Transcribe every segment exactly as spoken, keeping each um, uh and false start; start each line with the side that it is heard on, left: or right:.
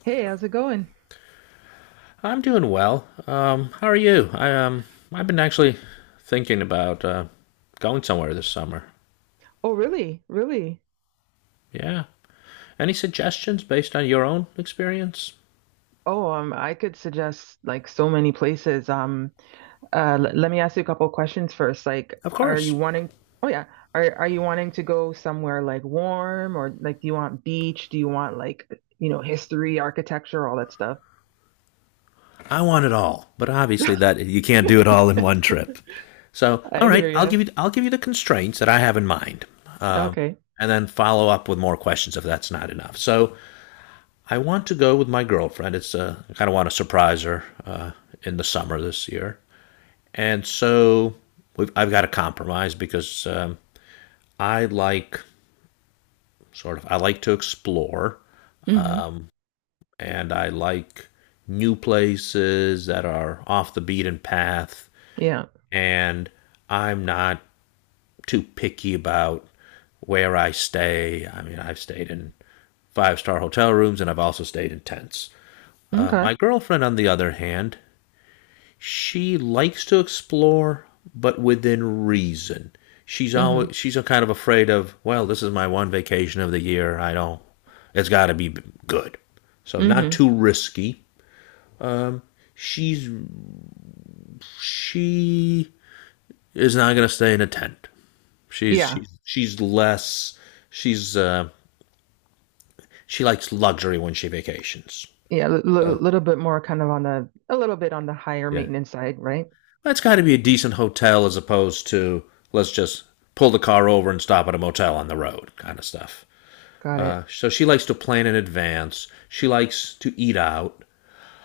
right: Hey, how's it going?
left: I'm doing well. Um, how are you? I um, I've been actually thinking about uh, going somewhere this summer.
right: Oh, really? Really?
left: Yeah. Any suggestions based on your own experience?
right: Oh, um, I could suggest like so many places. Um, uh, l- let me ask you a couple questions first. Like,
left: Of
right: are you
left: course.
right: wanting? Oh yeah, are are you wanting to go somewhere like warm or like do you want beach? Do you want like you know history, architecture, all that stuff?
left: I want it all, but obviously that you can't do it all in one trip. So,
right: I
left: all right,
right: hear
left: I'll
right: you.
left: give you I'll give you the constraints that I have in mind, um,
right: Okay.
left: and then follow up with more questions if that's not enough. So, I want to go with my girlfriend. It's uh, I kind of want to surprise her uh, in the summer this year. And so we've, I've got to compromise because um, I like sort of I like to explore,
right: Hmm.
left: um, and I like new places that are off the beaten path,
right: Yeah.
left: and I'm not too picky about where I stay. I mean, I've stayed in five star hotel rooms and I've also stayed in tents. Uh,
right: Okay.
left: my girlfriend, on the other hand, she likes to explore, but within reason. She's
right: Hmm.
left: always she's a kind of afraid of. Well, this is my one vacation of the year. I don't. It's got to be good. So not
right: Hmm.
left: too risky. She's she is not going to stay in a tent. She's
right: Yeah.
left: she's she's less. She's uh, she likes luxury when she vacations.
right: Yeah. A
left: So
right: little bit more kind of on the a little bit on the higher
left: yeah,
right: maintenance side, right?
left: that's got to be a decent hotel as opposed to let's just pull the car over and stop at a motel on the road kind of stuff.
right: Got
left: Uh,
right: it.
left: so she likes to plan in advance. She likes to eat out.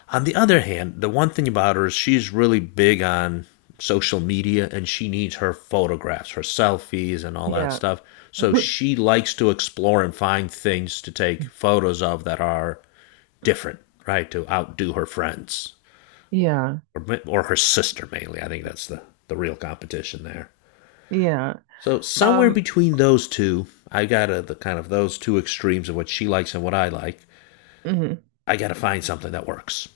left: On the other hand, the one thing about her is she's really big on social media and she needs her photographs, her selfies, and all that
right: Yeah.
left: stuff. So she likes to explore and find things to take photos of that are different, right? To outdo her friends
right: Yeah,
left: or, or her sister mainly. I think that's the, the real competition there.
right: yeah.
left: So somewhere
right: Um,
left: between those two, I got a, the kind of those two extremes of what she likes and what I like.
right: mhm.
left: I got to find something that works.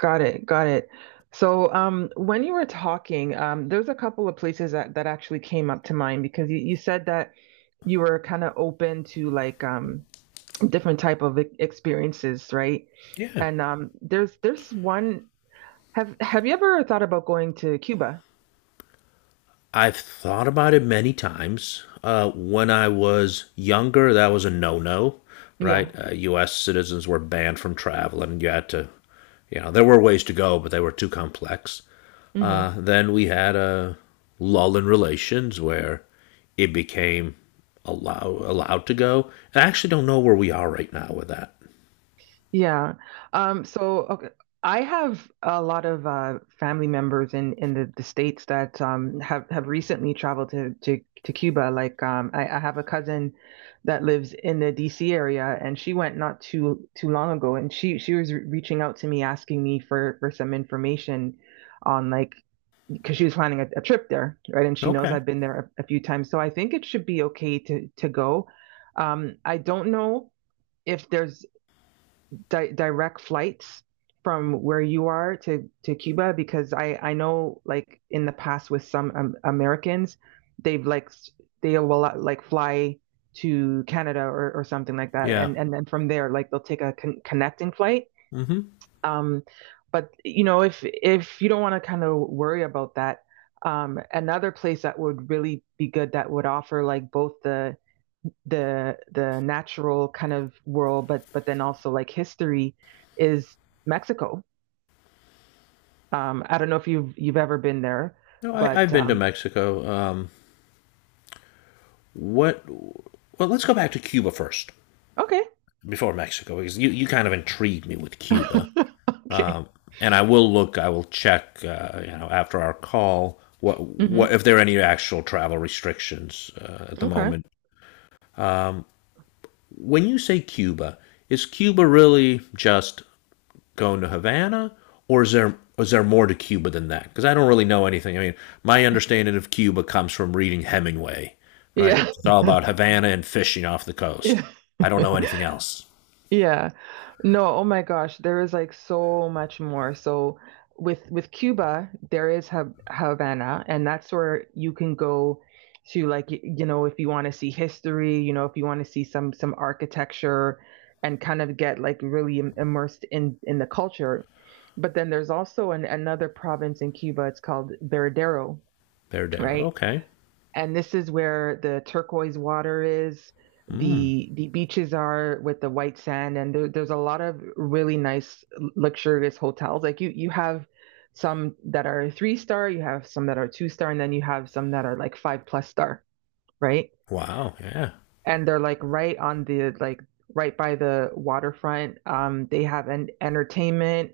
right: Got it, got it. So, um, when you were talking, um, there's a couple of places that that actually came up to mind because you, you said that you were kind of open to like um different type of e- experiences, right?
left: Yeah.
right: And um, there's there's one. Have have you ever thought about going to Cuba?
left: I've thought about it many times. Uh, when I was younger, that was a no-no, right?
right: Yeah.
left: Uh, U S citizens were banned from traveling. You had to, you know, there were ways to go, but they were too complex.
right: Mm-hmm.
left: Uh, then we had a lull in relations where it became allow, allowed to go. I actually don't know where we are right now with that.
right: Yeah. Um, so okay, I have a lot of uh, family members in, in the, the States that um, have, have recently traveled to, to, to Cuba. Like um, I, I have a cousin that lives in the D C area and she went not too too long ago and she, she was re- reaching out to me asking me for, for some information on like because she was planning a, a trip there, right? And she knows
left: Okay.
right: I've been there a, a few times. So I think it should be okay to, to go. Um, I don't know if there's di- direct flights from where you are to to Cuba? Because I I know like in the past with some um, Americans, they've like they will uh, like fly to Canada or, or something like that,
left: Yeah.
right: and and then from there like they'll take a con- connecting flight.
left: Mm-hmm.
right: Um, but you know if if you don't want to kind of worry about that, um, another place that would really be good that would offer like both the the the natural kind of world, but but then also like history is Mexico. Um, I don't know if you've you've ever been there,
left: No, I, I've
right: but
left: been to
right: um,
left: Mexico. Um, What? Well, let's go back to Cuba first
right: okay,
left: before Mexico because you, you kind of intrigued me with Cuba.
right: okay,
left: Um, and I will look. I will check. Uh, you know, after our call, what what
right: hmm
left: if there are any actual travel restrictions uh, at the
right: okay,
left: moment? When you say Cuba, is Cuba really just going to Havana, or is there is there more to Cuba than that? Because I don't really know anything. I mean, my understanding of Cuba comes from reading Hemingway, right?
right: yeah,
left: Which is all about Havana and fishing off the coast.
right: yeah.
left: I don't know anything else.
right: Yeah. No, oh my gosh, there is like so much more. So with with Cuba, there is Ha Havana, and that's where you can go to like y- you know, if you want to see history, you know, if you want to see some some architecture and kind of get like really im- immersed in in the culture. But then there's also an, another province in Cuba, it's called Veradero,
left: Verdero.
right: right?
left: Okay.
right: And this is where the turquoise water is.
left: Hmm.
right: The the beaches are with the white sand, and there, there's a lot of really nice luxurious hotels. Like you you have some that are three star, you have some that are two star, and then you have some that are like five plus star, right?
left: Wow. Yeah.
right: And they're like right on the like right by the waterfront. Um, they have an entertainment,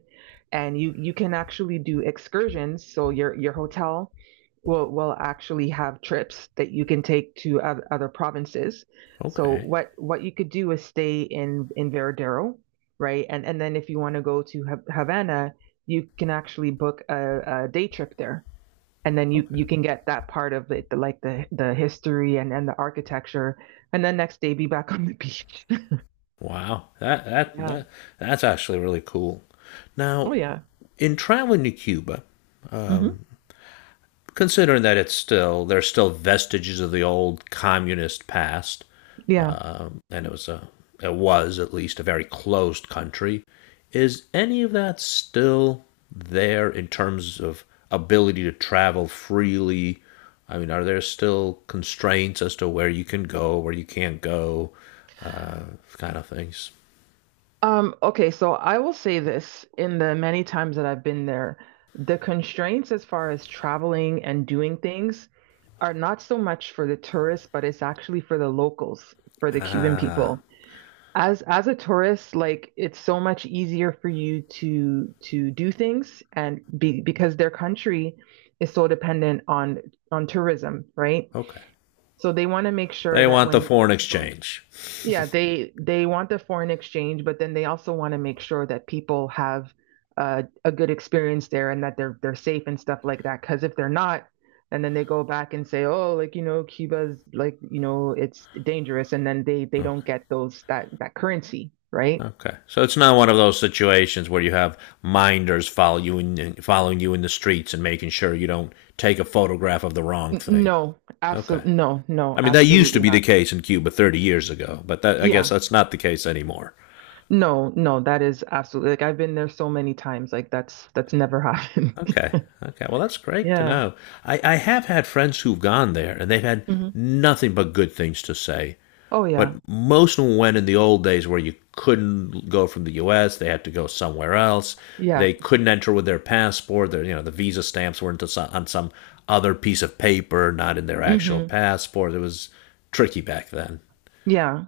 right: and you you can actually do excursions. So your your hotel will will actually have trips that you can take to oth- other provinces. So
left: Okay.
right: what what you could do is stay in in Veradero, right? And and then if you want to go to Ha- Havana, you can actually book a, a day trip there, and then you
left: Okay.
right: you can get that part of it, the, like the the history and and the architecture, and then next day be back on the beach.
left: Wow. That that
right: Yeah.
left: that that's actually really cool.
right: Oh
left: Now,
right: yeah.
left: in traveling to Cuba,
right: Hmm.
left: um, considering that it's still there's still vestiges of the old communist past,
right: Yeah.
left: um, and it was a it was at least a very closed country. Is any of that still there in terms of ability to travel freely? I mean, are there still constraints as to where you can go, where you can't go, uh, kind of things?
right: Um, okay, so I will say this, in the many times that I've been there, the constraints as far as traveling and doing things are not so much for the tourists, but it's actually for the locals, for the Cuban
left: Ah,
right: people. As as a tourist, like, it's so much easier for you to to do things, and be because their country is so dependent on on tourism, right?
left: okay.
right: So they want to make
left: They
right: sure that
left: want the
right: when
left: foreign
right: when people,
left: exchange.
right: yeah, they they want the foreign exchange, but then they also want to make sure that people have uh, a good experience there and that they're they're safe and stuff like that. Because if they're not, and then they go back and say, oh, like you know, Cuba's, like you know, it's dangerous, and then they they
left: Oh,
right: don't get those that that currency, right?
left: okay, so it's not one of those situations where you have minders follow you in, following you in the streets and making sure you don't take a photograph of the wrong
right: N-
left: thing.
right: No,
left: Okay,
right: absolutely, no, no,
left: I mean that used to
right: absolutely
left: be the
right: not.
left: case in Cuba thirty years ago, but that, I guess
right: Yeah,
left: that's not the case anymore.
right: no, no, that is absolutely, like, I've been there so many times, like that's that's never happened.
left: Okay, okay, well that's great to
right: Yeah.
left: know. I, I have had friends who've gone there and they've had
right: Hmm.
left: nothing but good things to say.
right: Oh
left: But
right: yeah,
left: most of them went in the old days where you couldn't go from the U S. They had to go somewhere else.
right: yeah.
left: They couldn't enter with their passport. Their, you know, the visa stamps were into some, on some other piece of paper, not in their actual
right: Hmm.
left: passport. It was tricky back then.
right: Yeah.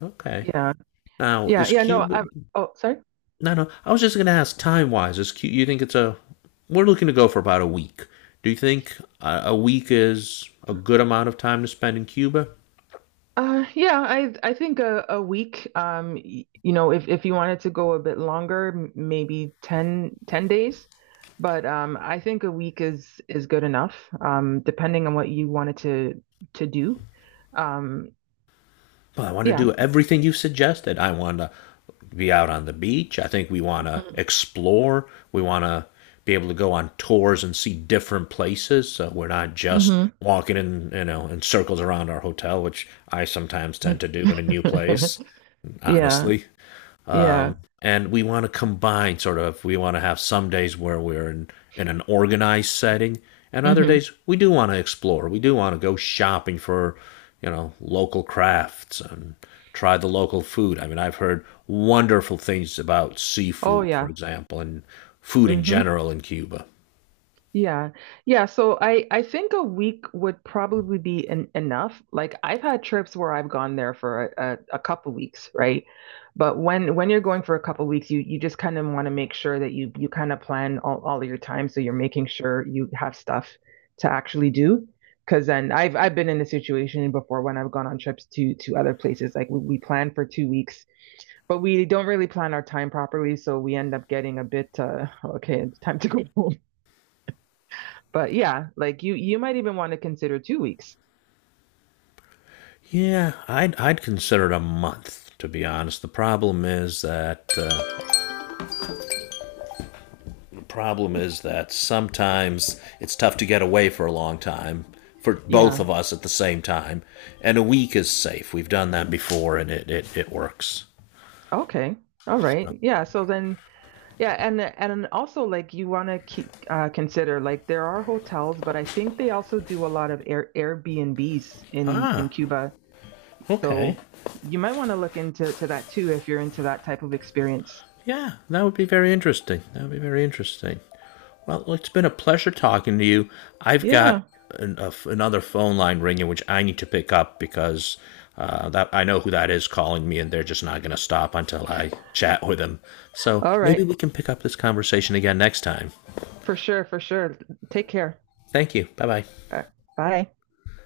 left: Okay.
right: Yeah.
left: Now
right: Yeah.
left: is
right: Yeah. No,
left: Cuba?
right: I'm, oh, sorry.
left: No, no. I was just going to ask time wise. Is Cuba? You think it's a? We're looking to go for about a week. Do you think a, a week is a good amount of time to spend in Cuba?
right: Uh, yeah, I I think a, a week, um, y- you know, if, if you wanted to go a bit longer, m- maybe ten ten days. But um, I think a week is is good enough, um, depending on what you wanted to to do. Um,
left: Well, I want to
right: yeah.
left: do everything you suggested. I want to be out on the beach. I think we want to explore. We want to be able to go on tours and see different places. So we're not just
right: Mm-hmm.
left: walking in, you know, in circles around our hotel, which I sometimes tend to do in a new place,
right: Yeah.
left: honestly.
right: Yeah.
left: Um, and we want to combine sort of, we want to have some days where we're in, in an organized setting, and other
right: Hmm.
left: days we do want to explore. We do want to go shopping for, you know, local crafts and try the local food. I mean, I've heard wonderful things about
right: Oh,
left: seafood, for
right: yeah.
left: example, and food in
right: Hmm.
left: general in Cuba.
right: Yeah. Yeah. So I I think a week would probably be en enough. Like I've had trips where I've gone there for a, a, a couple weeks, right? But when when you're going for a couple weeks, you you just kind of want to make sure that you you kind of plan all, all of your time, so you're making sure you have stuff to actually do. Because then I've I've been in this situation before when I've gone on trips to to other places. Like we, we plan for two weeks, but we don't really plan our time properly, so we end up getting a bit uh okay, it's time to go home. But yeah, like you you might even want to consider two weeks.
left: Yeah, I'd, I'd consider it a month, to be honest. The problem is that. Uh, problem is that sometimes it's tough to get away for a long time for both
right: Yeah.
left: of us at the same time, and a week is safe. We've done that before, and it it, it works.
right: Okay. All right. Yeah. So then, yeah, and and also, like, you want to keep uh, consider, like, there are hotels, but I think they also do a lot of Air Airbnbs in in
left: Ah,
right: Cuba.
left: okay.
right: So you might want to look into to that too if you're into that type of experience.
left: Yeah, that would be very interesting. That would be very interesting. Well, it's been a pleasure talking to you. I've got
right: Yeah.
left: an, a, another phone line ringing, which I need to pick up because uh, that I know who that is calling me, and they're just not going to stop until I chat with them. So
right: All
left: maybe
right: right.
left: we can pick up this conversation again next time.
right: For sure. For sure. Take care.
left: Thank you. Bye bye.
right: Uh, Bye.